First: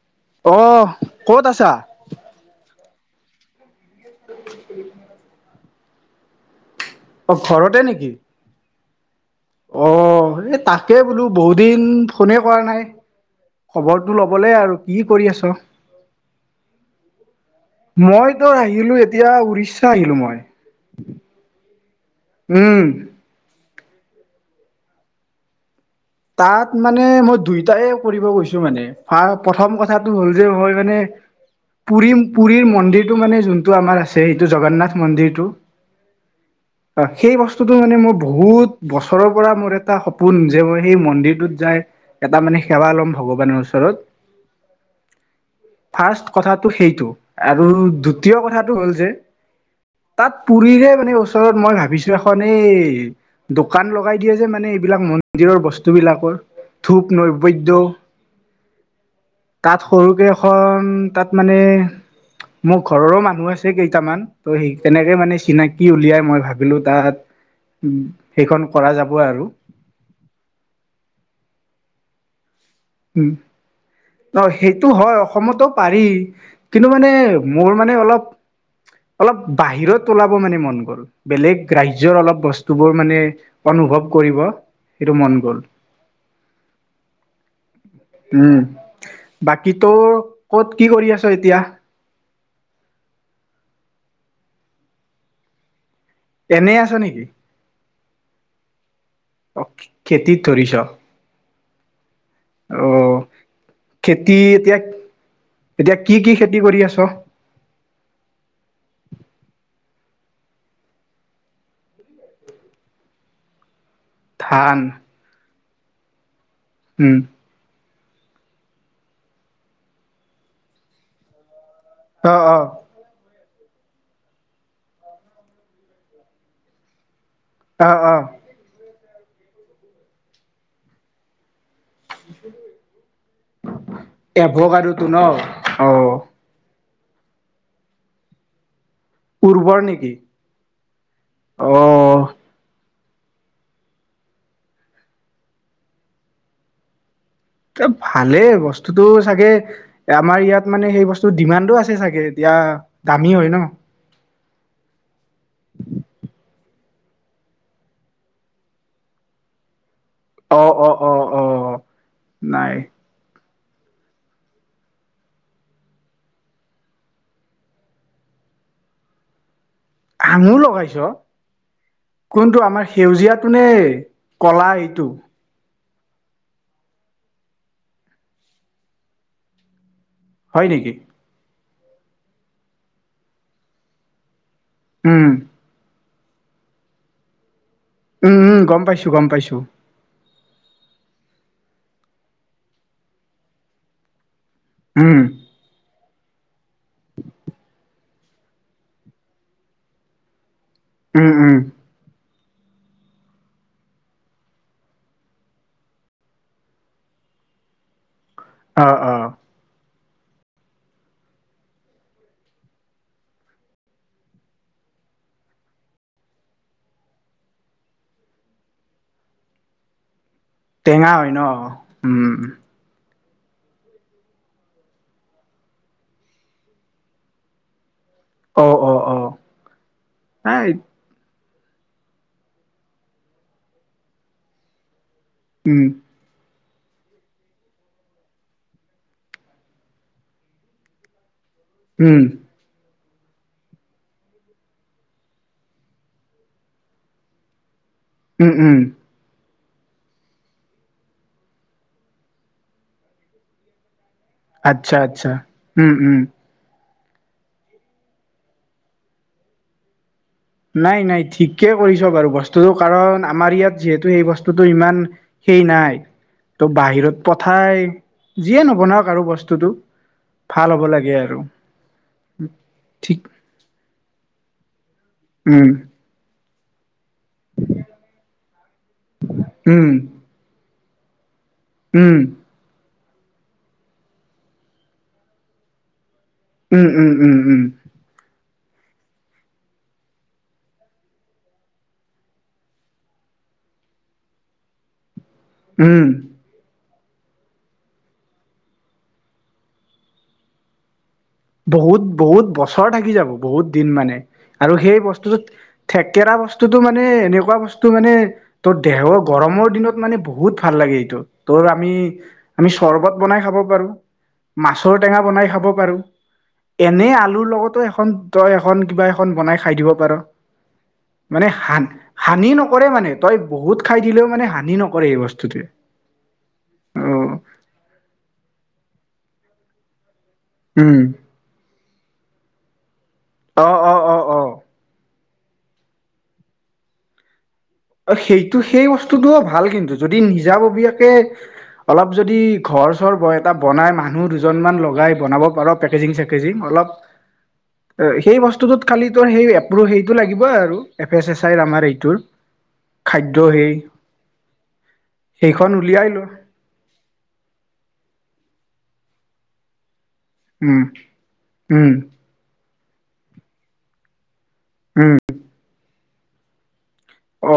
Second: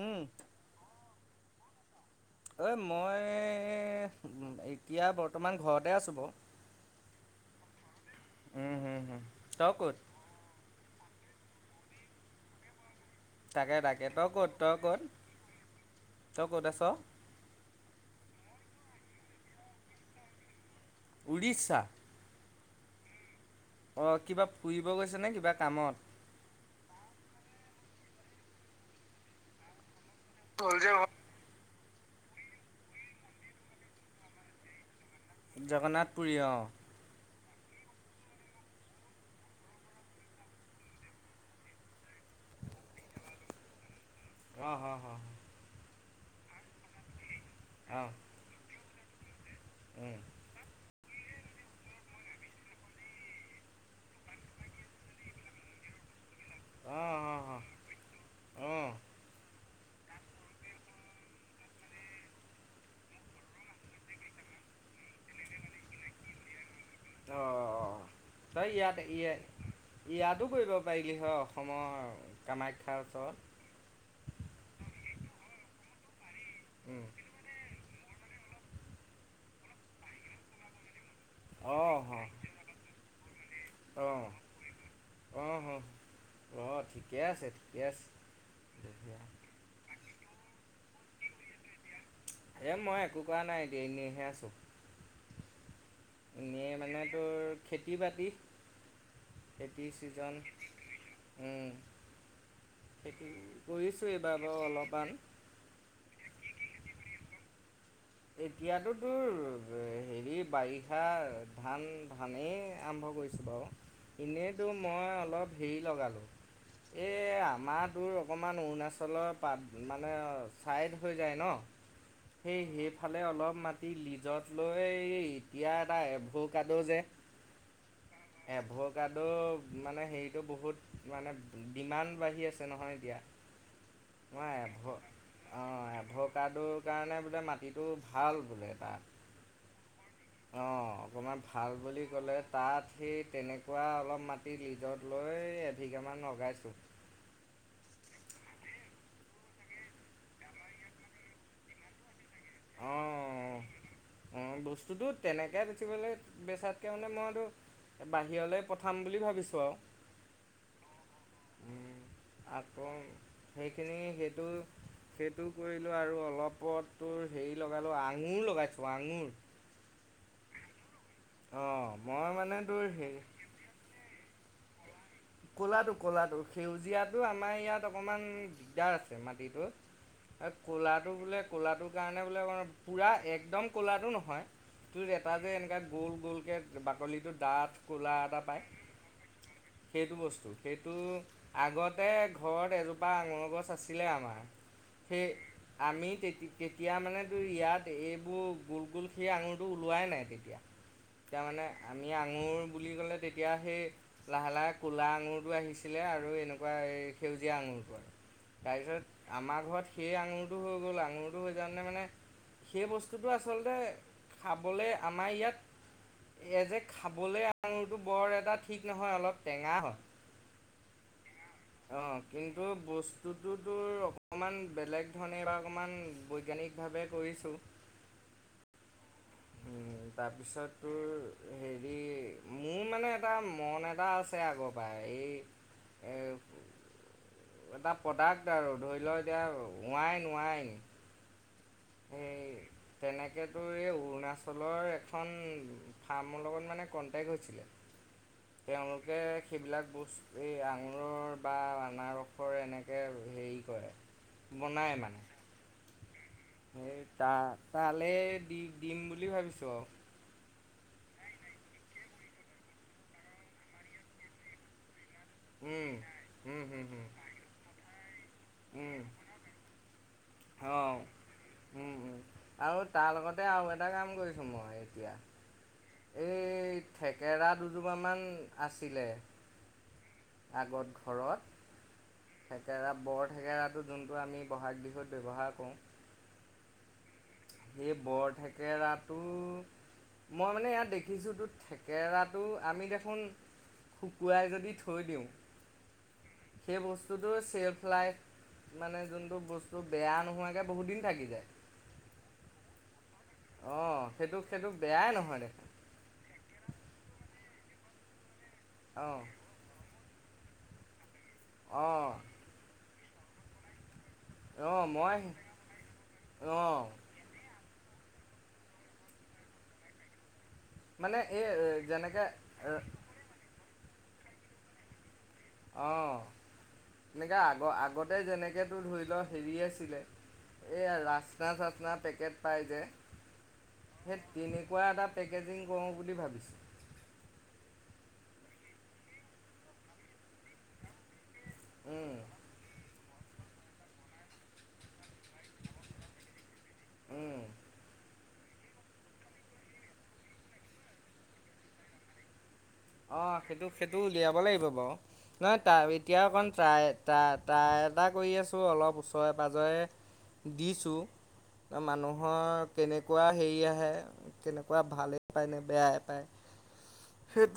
উম, অহ কত আছা? ঐ মই, এতিয়া বৰ্তমান ঘৰতে আছোঁ বাৰু। অ ঘৰতে নেকি? উম, হুম, হুম। তই অ ক'ত? এই তাকে বোলো, বহুত দিন ফোনে কৰা নাই। তাকে তাকে খবৰটো তই ক'ত ল'বলে তই আৰু, ক'ত কি কৰি আছ। তই ক'ত আছ? মই তো আহিলো এতিয়া, উৰিষ্যা আহিলো মই। উৰিষ্যা। উম। অ কিবা ফুৰিব গৈছে নে, কিবা কামত। তাত মানে মই দুইটাই কৰিব গৈছো মানে, প্ৰথম কথা, কথাটো হ'ল যে মই মানে পুুৰী, পুৰীৰ মন্দিৰটো মানে যোনটো আমাৰ আছে, সেইটো জগন্নাথ মন্দিৰটো, জগন্নাথ পুৰী অ' সেই বছ বস্তটো মানে মোৰ বহুত বছৰৰ পৰা মোৰ এটা সপোন যে মই সেই মন্দিৰটোত যাই এটা মানে সেৱা ল'ম ভগৱানৰ ওচৰত। আহ, হ, হ। ফাৰ্ষ্ট কথাটো সেইটো আৰু অ', দ্বিতীয় কথাটো হ'ল যে উম, তাত পুুৰীৰে মানে অ ওচৰত মই ভাবিছিলোঁ এখন এই দোকান লগাই দিয়ে যে মানে এইবিলাক মন্দিৰৰ বছ অ', অ', অ', অ'। [unintelligible] সৰুকৈ এখন তাত মানে মোৰ ঘৰৰো মানুহ আছে কেইটামান ত' সেইকাৰণে এই মানে চিনাকি উলিয়াই মই ভাবিলোঁ তাত উ সেইখন তই কৰা ইয়াত যাব ইয়া আৰু ইয়াতো কৰিব পাৰিলি হয় অসমৰ কামাখ্যাৰ উম ওচৰত। ত' সেইটো হয়। অসমতো পাৰি কিন্তু উম, মানে মোৰ মানে অলপ, অলপ বাহিৰত ওলাব মানে মন গ'ল। বেলেগ অ', হ, ৰাজ্যৰ অলপ বস্তুবোৰ মানে অনুভৱ অ', কৰিব সেইটো মন অ', গ'ল। হ, অ, ঠিকে আছে, ঠিকে আছে। উম বাকী তোৰ ক'ত কি কৰি আছ এতিয়া? এ মই একো কৰা নাই এতিয়া, এনেই হে আছোঁ। এনেই আছ মানে নেকি? তোৰ খেতি বাতিত। অ খেতি ছিজন, খেতিত ধৰিছ উম। অ সটো কৰিছোঁ খেতি এইবাৰ ব এতিয়া অলপমান। এতিয়া কি খেতি কি কৰি আছ? এতিয়াতো তোৰ হেৰি বাৰিষাৰ ধান ধানেই আৰম্ভ [unintelligible] বাৰু এনেইতো ধান মই অলপ হেৰি লগালোঁ উম এই আমাৰ তোৰ অকণমান অৰুণাচলৰ পাত মানে ছাইড হৈ যায় ন? অ, সেই অ। সেইফালে অলপ মাটি লিজত লৈ এতিয়া এটা এভো কাদো যে অঁ অঁ। তাদ মানে হেৰিটো বহুত মানে ডিমাণ্ড বাঢ়ি আছে নহয় এতিয়া। মই এভো এভ গাদো তো ন? অ' সেইকাৰণে বোলে মাটিটো ভাল বোলে উৰ্বৰ নেকি তাত অ' অকমান ভাল বুলি অ কলে তা'ত সেই তেনেকুৱা অলপ মাটি লিজত লৈ এভিঘামান লগাইছোঁ। এ ভালেই বস্তুতটো চাগে আমাৰ ইয়াত মানে সেই বস্তু ডিমাণ্ডো আছে চাগে এতি এ দামী হয় ন। অ', বস্তুটো তেনেকৈ উঠিবলৈ বেচাত তে মানে মইতো বাহিৰলৈ পঠাম বুলি ভাবিছোঁ আৰু অ', অ',। অ অ উম নাই আৰু সেইখিনি সেইটো সেইটো কৰিলোঁ আৰু অলপ তোৰ হেৰি লগালোঁ আঙুৰ লগাইছোঁ আঙুৰ। আঙুৰ লগাইছ অ' মই মানে কোনটো তোৰ আমাৰ হে সেউজীয়াটোনে ক'লা এইটো। ক'লাটো ক'লাটো সেউজীয়াটো আমাৰ ইয়াত অকণমান দিগদাৰ আছে মাটিটো হয় নেকি ক'লাটো বোলে ক'লাটো কাৰণে বোলে পুৰা একদম ক'লাটো নহয়। তোৰ উম এটা যে এনেকা গ'ল গ'লকে বাকলিটো ডাঠ ক'লা উম, এটা উম পায় গম পাইছো গম পাইছোঁ। সেইটো বস্তু সেইটো আগতে ঘৰত এজোপা আঙুৰ গছ আছিলে আমাৰ। উম সেই আমি তেতি তেতিয়া মানেতো ইয়াত এইবোৰ গোল গোল খীৰ আঙুৰটো ওলোৱাই নাই তেতিয়া উম ততিয়া উম মানে আমি আঙুৰ বুলি ক'লে তেতিয়া সেই লাহে লাহে ক'লা আঙুৰটো আহিছিলে আৰু এনেকুৱা এই সেউজীয়া আঙুৰটো আৰু অ অ তাৰপিছত আমাৰ ঘৰত সেই আঙুৰটো হৈ গ'ল আঙুৰটো হৈ যাওঁতে মানে সেই বস্তুটো আচলতে খাবলৈ আমাৰ ইয়াত এই যে খাবলে আঙুৰটো বৰ এটা ঠিক নহয় অলপ টেঙা হয় টেঙা হয় ন। অ', উম কিন্তু বস্তুটো তোৰ অ',। অকণমান বেলেগ ধৰণে বা অকণমান বৈজ্ঞানিকভাৱে কৰিছোঁ। অ', অ'', অ',। উম তাৰপিছত তোৰ হেৰি মোৰ মানে এটা মন এটা আছে আগৰ পৰাই এই উম এ, এটা প্ৰডাক্ট আৰু ধৰি লওক এতিয়া হোৱাইন ওৱাইন। উম। তেনেকেতো এই অৰুণাচলৰ এখন ফাৰ্মৰ লগত মানে কণ্টেক্ট হৈছিলে। উম উম তেওঁলোকে সেইবিলাক বস্তু এই আঙুৰৰ বা আনাৰসৰ এনেকৈ হেৰি কৰে। বনাই আচ্ছা, মানে আচ্ছা উম, উম। সেই তা তালৈ দি দিম বুলি ভাবিছোঁ আৰু। নাই, নাই ঠিকেই কৰিছ বাৰু বস্তুটো কাৰণ আমাৰ ইয়াত যিহেতু সেই বস্তুটো ইমান সেই উম নাই উম ত' হুম হুম বাহিৰত পঠাই যিয়ে উম নবনাওক আৰু বস্তুটো ভাল হ'ব অঁ লাগে আৰু। উম উম আৰু তাৰ ঠিক লগতে আৰু এটা কাম কৰিছো মই এতিয়া উম। এই থেকেৰা দুজোপামান আছিলে উম আগত ঘৰত উম থেকেৰা বৰ থেকেৰাটো যোনটো আমি বহাগ বিহুত ব্যৱহাৰ কৰোঁ উম, উম, উম। উম সেই বৰ থেকেৰাটো মই মানে ইয়াত দেখিছোঁতো থেকেৰাটো আমি দেখোন শুকুৱাই যদি থৈ দিওঁ। উম। সেই বস্তুটো চেল্ফ লাইফ মানে যোনটো বস্তু বেয়া নোহোৱাকৈ বহুত দিন থাকি যায়। বহুত, বহুত বছৰ থাকি যাব। বহুত দিন অঁ মানে সেইটো সেইটো আৰু সেই বেয়াই নহয় বস্তুটোত দেখোন থেকেৰা বস্তু টো মানে এনেকুৱা বস্তু মানে, তোৰ অঁ দেহৰ গৰমৰ দিনত মানে বহুত ভাল লাগে এইটো। তৰ আমি অঁ আমি চৰ্বত বনাই খাব পাৰো, অঁ মাছৰ মই টেঙা বনাই খাব পাৰো। অঁ এনে আলুৰ লগতো এখন, তই এখন কিবা এখন বনাই খাই দিব পাৰ। এই মানে হান যেনেকৈ হানি নকৰে মানে তই বহুত খাই দিলেও মানে হানি নকৰে এই বস্তু অ' তেনেকে আগ আগতে যেনেকেতো ধৰি লও হেৰি আছিলে। এইয়া উম ৰাচনা- চাচনা পেকেট পাই যে অ অ অ সেই অ তেনেকুৱা এটা পেকেজিং কৰো বুলি ভাবিছো। অ' সেইটো সেই বস্তুটোও ভাল কিন্তু যদি নিজাববীয়াকে অলপ যদি ভাবিছোঁ ঘৰ-চৰ ব এটা বনাই মানুহ দুজনমান লগাই বনাব পাৰ, কেটেৰিং-চেটেৰিং অলপ সেই বস্তুটোত খালি তোৰ সেই এপ্ৰ সেইটো লাগিব আৰু এফ এছ এছ আই আমাৰ এইটোৰ। খাদ্য অ' সেইটো সেই সেইটো উলিয়াব লাগিব বাৰু নহ সেইখন তাৰ উলিয়াই ল এতিয়া অকণ তাই ত তাই তাক কৰি আছো অলপ ওচৰে পাঁজৰে উম দিছো উম মানুহৰ কেনেকুৱা হেৰি আহে কেনেকুৱা উম ভালেই পায়নে, বেয়াই পায়।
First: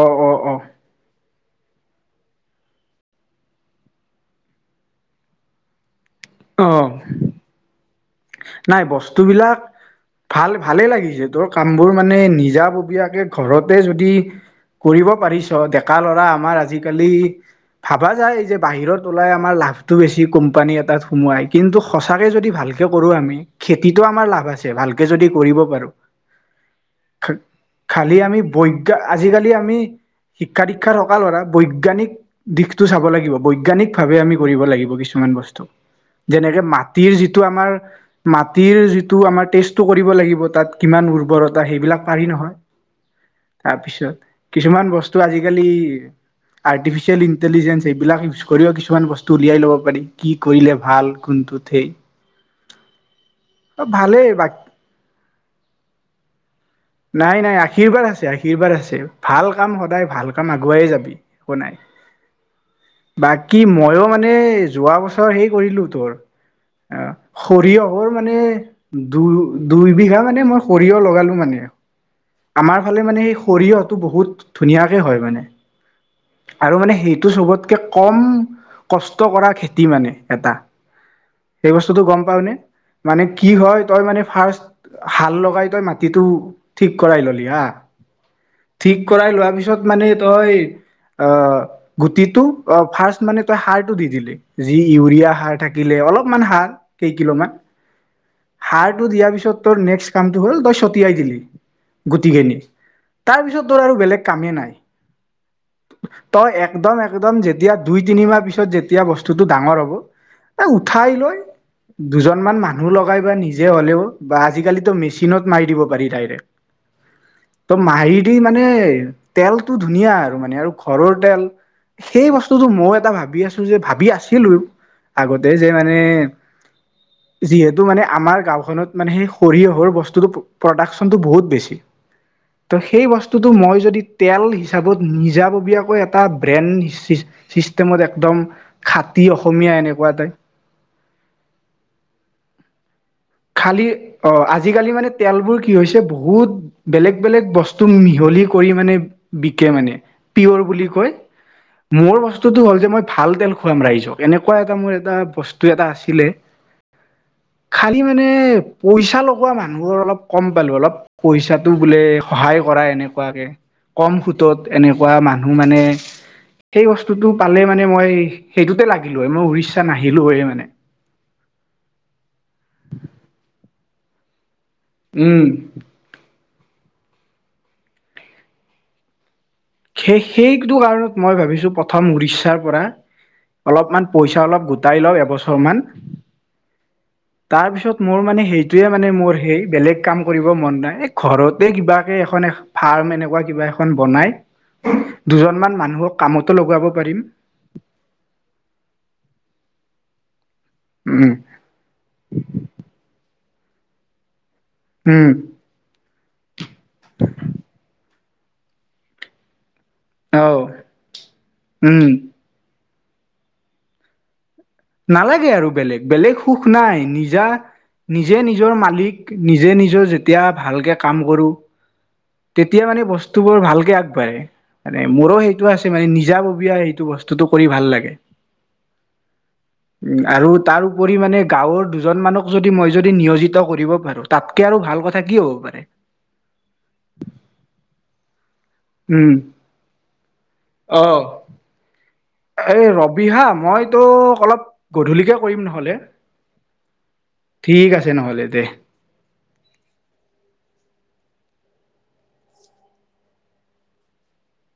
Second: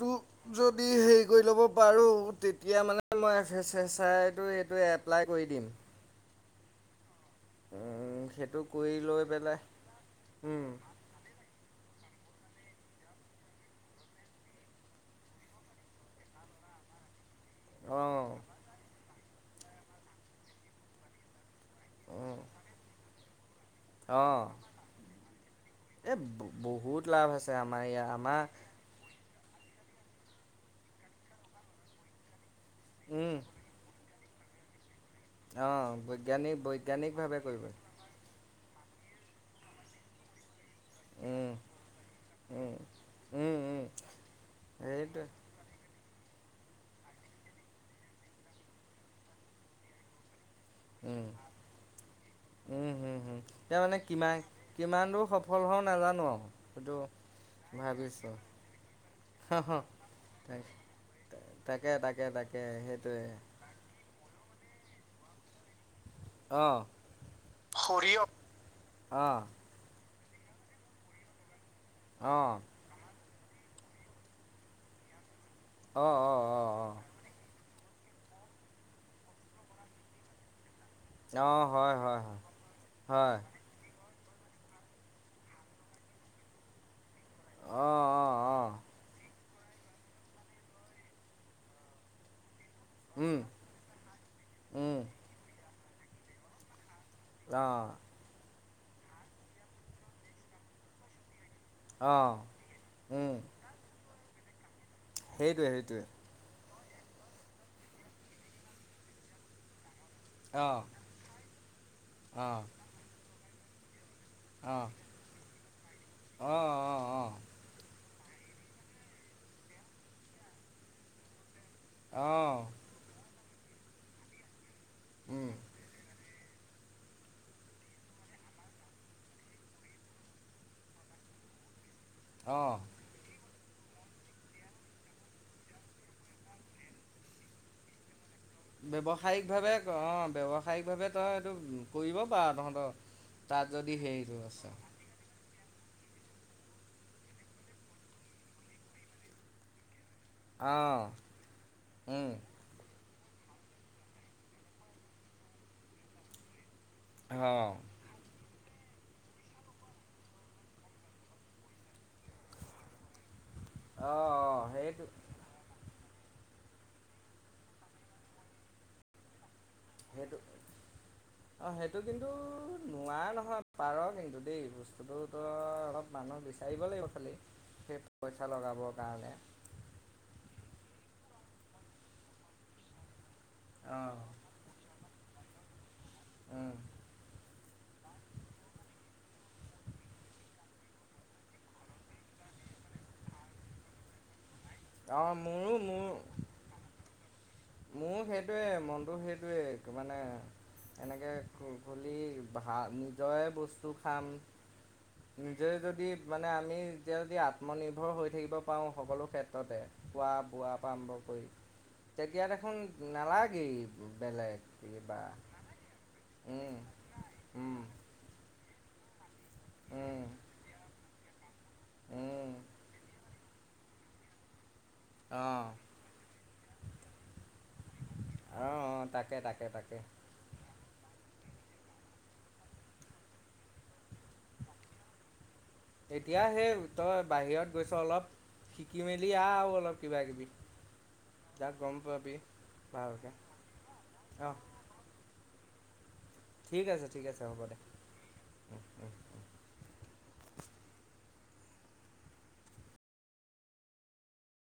অ অ অ যদি সেই কৰি ল'ব পাৰো তেতিয়া মানে মই এফ এছ এছ আইটো এইটো এপ্লাই কৰি দিম। অহ। সেইটো নাই কৰি বস্তু লৈ পেলাই বিলাক ভাল ভালে লাগিছে, তোৰ কামবোৰ মানে নিজে নিজাববীয়াকে ঘৰতে যদি কৰিব পাৰিছ ডেকা ল'ৰা, আমাৰ আজিকালি ভাবা অঁ যায় যে বাহিৰত তলাই আমাৰ লাভটো বেছি কোম্পানী এটাত সোমোৱাই কিন্তু সঁচাকে অঁ যদি ভালকে কৰো আমি। খেতিটো আমাৰ অঁ লাভ আছে, ভালকে যদি কৰিব পাৰো। এই বহুত লাভ আছে আমাৰ ইয়াৰ খালি আমি আমাৰ বৈজ্ঞানিক আজিকালি আমি শিক্ষা, দীক্ষাত থকা ধৰা বৈজ্ঞানিক দিশতটো চাব লাগিব বৈজ্ঞানিক ভাৱে আমি কৰিব লাগিব কিছুমান বস্তু, অঁ যেনে বৈজ্ঞানিক মাটিৰ বৈজ্ঞানিকভাৱে যিটোৰ কৰিব আমাৰ, মা তিৰ যিটো আমাৰ টেষ্টটো কৰিব লাগিব তাত কিমান উম উৰ্বৰতা সেইবিলাক পাৰি নহয়। উম উম উম তাৰপিছত কিছুমান বস্তু সেইটোৱে আজিকালি আৰ্টিফিচিয়েল ইন্টিজেঞ্চ এইবিলাক ইউজ কৰিও কিছুমান বস্তু উলিয়াই ল'ব পাৰি কি কি কৰিলে ভাল উম কোনটোত সেই এতিয়া মানে ভালেই কিমান, বা কিমান দূৰ সফল হওঁ নাজানো আৰু সেইটো নাই, নাই আশীৰ্বাদ আছে, ভাবিছোঁ আশীৰ্বাদ আছে। ভাল কাম, সদায় ভাল কাম আগুৱাই যাবি। তাকে তাকে তাকে সেইটোৱে বাকী ময়ো মানে যোৱা বছৰ হেই কৰিলো তোৰ অঁ অ' সৰিয়হৰ সৰিয়হ মানে দুই অঁ দুইবিঘা মানে মানে মই সৰিয়হ লগালো মানে অঁ আমাৰ ফালে মানে সেই সৰিয়হটো বহুত ধুনীয়াকে হয় মানে। অঁ অঁ অঁ আৰু অঁ মানে সেইটো চবতকে কম কষ্ট কৰা খেতি মানে এটা। অঁ সেই হয় বস্তুতটো গম হয় হয় পাওনে মানে কি হয় তই মানে ফাৰ্ষ্ট হাল লগাই তই মাটিতো ঠিক কৰাই ললি হা অঁ অঁ অঁ ঠিক কৰাই লোৱা পিছত পিছত মানে তই আহ গুটিটো অ' ফাৰ্ষ্ট উম মানে তই সাৰটো দি দিলি, যি উম ইউৰিয়া সাৰ থাকিলে অলপমান সাৰ কেই কিলো মান অঁ সাৰটো দিয়াৰ পিছত তোৰ নেক্সট কামটো হ'ল তই ছটিয়াই দিলি। অঁ গুটিখিনি উম তাৰ পিছত তৰ আৰু বেলেগ কামেই নাই। সেইটোৱে, সেইটোৱে। তই একদম, একদম যেতিয়া দুই, তিনিমাহ পিছত যেতিয়া বস্তুটো ডাঙৰ হ'ব। এ অঁ উঠাই লৈ দুজনমান অঁ মানুহ লগাই বা নিজে হ'লেও বা অঁ আজিকালিতো মেচিনত মাৰি দিব পাৰি ডাইৰেক্ট অঁ অঁ অঁ ত' মাৰি দি মানে তেলটো ধুনীয়া আৰু মানে আৰু ঘৰৰ তেল। সেই অ', বস্তুতটো মই এটা ভাবি আছো যে ভাবি আছিলো। আগতে উম। যে মানে যিহেতু মানে আমাৰ গাঁওখনত মানে সেই সৰিয়হৰ বস্তুতটো প্ৰডাক্চনতটো বহুত বেছি অ', সেই বস্তু মই যদি তেল হিচাপত নিজাববীয়াকৈ এটা ব্ৰেন ছিষ্টেমত একদম খাটি ব্যৱসায়িক অসমীয়া ভাৱে অ এনেকুৱা এটাই ব্যৱসায়িক ভাৱে তই এইটো কৰিব পাৰ তহঁতৰ। তাত খালি যদি হেৰিটো অ' আছে। আজিকালি মানে তেলবোৰ কি হৈছে বহুত বেলেগ-বেলেগ বস্তু মিহলি কৰি মানে বিকে মানে। পিয়ৰ বুলি অ', কয় মোৰ অ', বস্তুটো হ'ল যে মই ভাল তেল খুৱাম ৰাইজক এনেকুৱা এটা মোৰ এটা বস্তু এটা আছিলে। অ', খালি মানে পইচা লগোৱা মানুহৰ অলপ কম পালো অলপ পইচাটো বোলে সহায় কৰাই। এনেকুৱাকে কম সুতত অ', সেইটো এনেকুৱা মানুহ মানে সেই বস্তুতটো পালে মানে মই সেইটোতে লাগিলো মই উৰিছো। সেইটো অ' সেইটো কিন্তু নোৱাৰা নহয় পাৰ কিন্তু দেই। বস্তুটোতো উম। অলপ মানুহ বিচাৰিব লাগিব খালি সেই পইচা লগাবৰ কাৰণে। সেই-সেইটো কাৰণত মই ভাবিছো প্ৰথম উৰিষ্যাৰ পৰা। অলপমান অ', পইচা অলপ গোটাই লওঁ এবছৰ মান উম, তাৰপিছত মোৰ মানে সেইটোৱে মানে মোৰ সেই বেলেগ কাম কৰিব মন নাই এই ঘৰতে কিবাকে এখন, ফাৰ্ম এনেকুৱা কিবা এখন বনাই। অ', মোৰো দুজনমান মোৰ মানুহক কামতো লগাব পাৰিম। মোৰ সেইটোয়ে মনটো সেইটোৱে মানে উম এনেকে খুলি ভা নিজৰে বস্তু খাম। উম নিজে যদি মানে আমি যেতিয়া যদি আত্মনিৰ্ভৰ হৈ থাকিব পাৰোঁ সকলো ক্ষেত্ৰতে, খোৱা অ বোৱা পৰা আৰম্ভ কৰি উম তেতিয়া দেখোন নালাগেই বেলেগ কিবা নালাগে আৰু বেলেগ-বেলেগ সুখ উম নাই নিজা উম নিজে নিজৰ মালিক। নিজে নিজৰ উম যেতিয়া ভালকে কাম কৰো উম তেতিয়া মানে বস্তুবোৰ ভাল। কে আগবাৰে। মানে মোৰো অঁ সেইটো আছে মানে নিজাববীয় সেইটো বস্তুটো কৰি ভাল লাগে। অঁ অঁ তাকে তাকে তাকে উ আৰু তাৰ উপৰি মানে গাঁৱৰ দুজন মানক যদি মই যদি নিয়োজিত কৰিব পাৰো। তাতকে আৰু ভাল কথা কি হ'ব পাৰে এতিয়া সেই তই বাহিৰত গৈছ অলপ শিকি মেলি উম আহ অলপ কিবা কিবি অহ তাক গম পাবি। এই ভালকৈ ৰবিহা মইতো অঁ অলপ গধূলিকে কৰিম নহ'লে। ঠিক আছে ঠিক আছে হ'ব দে। ঠিক আছে নহ'লে দে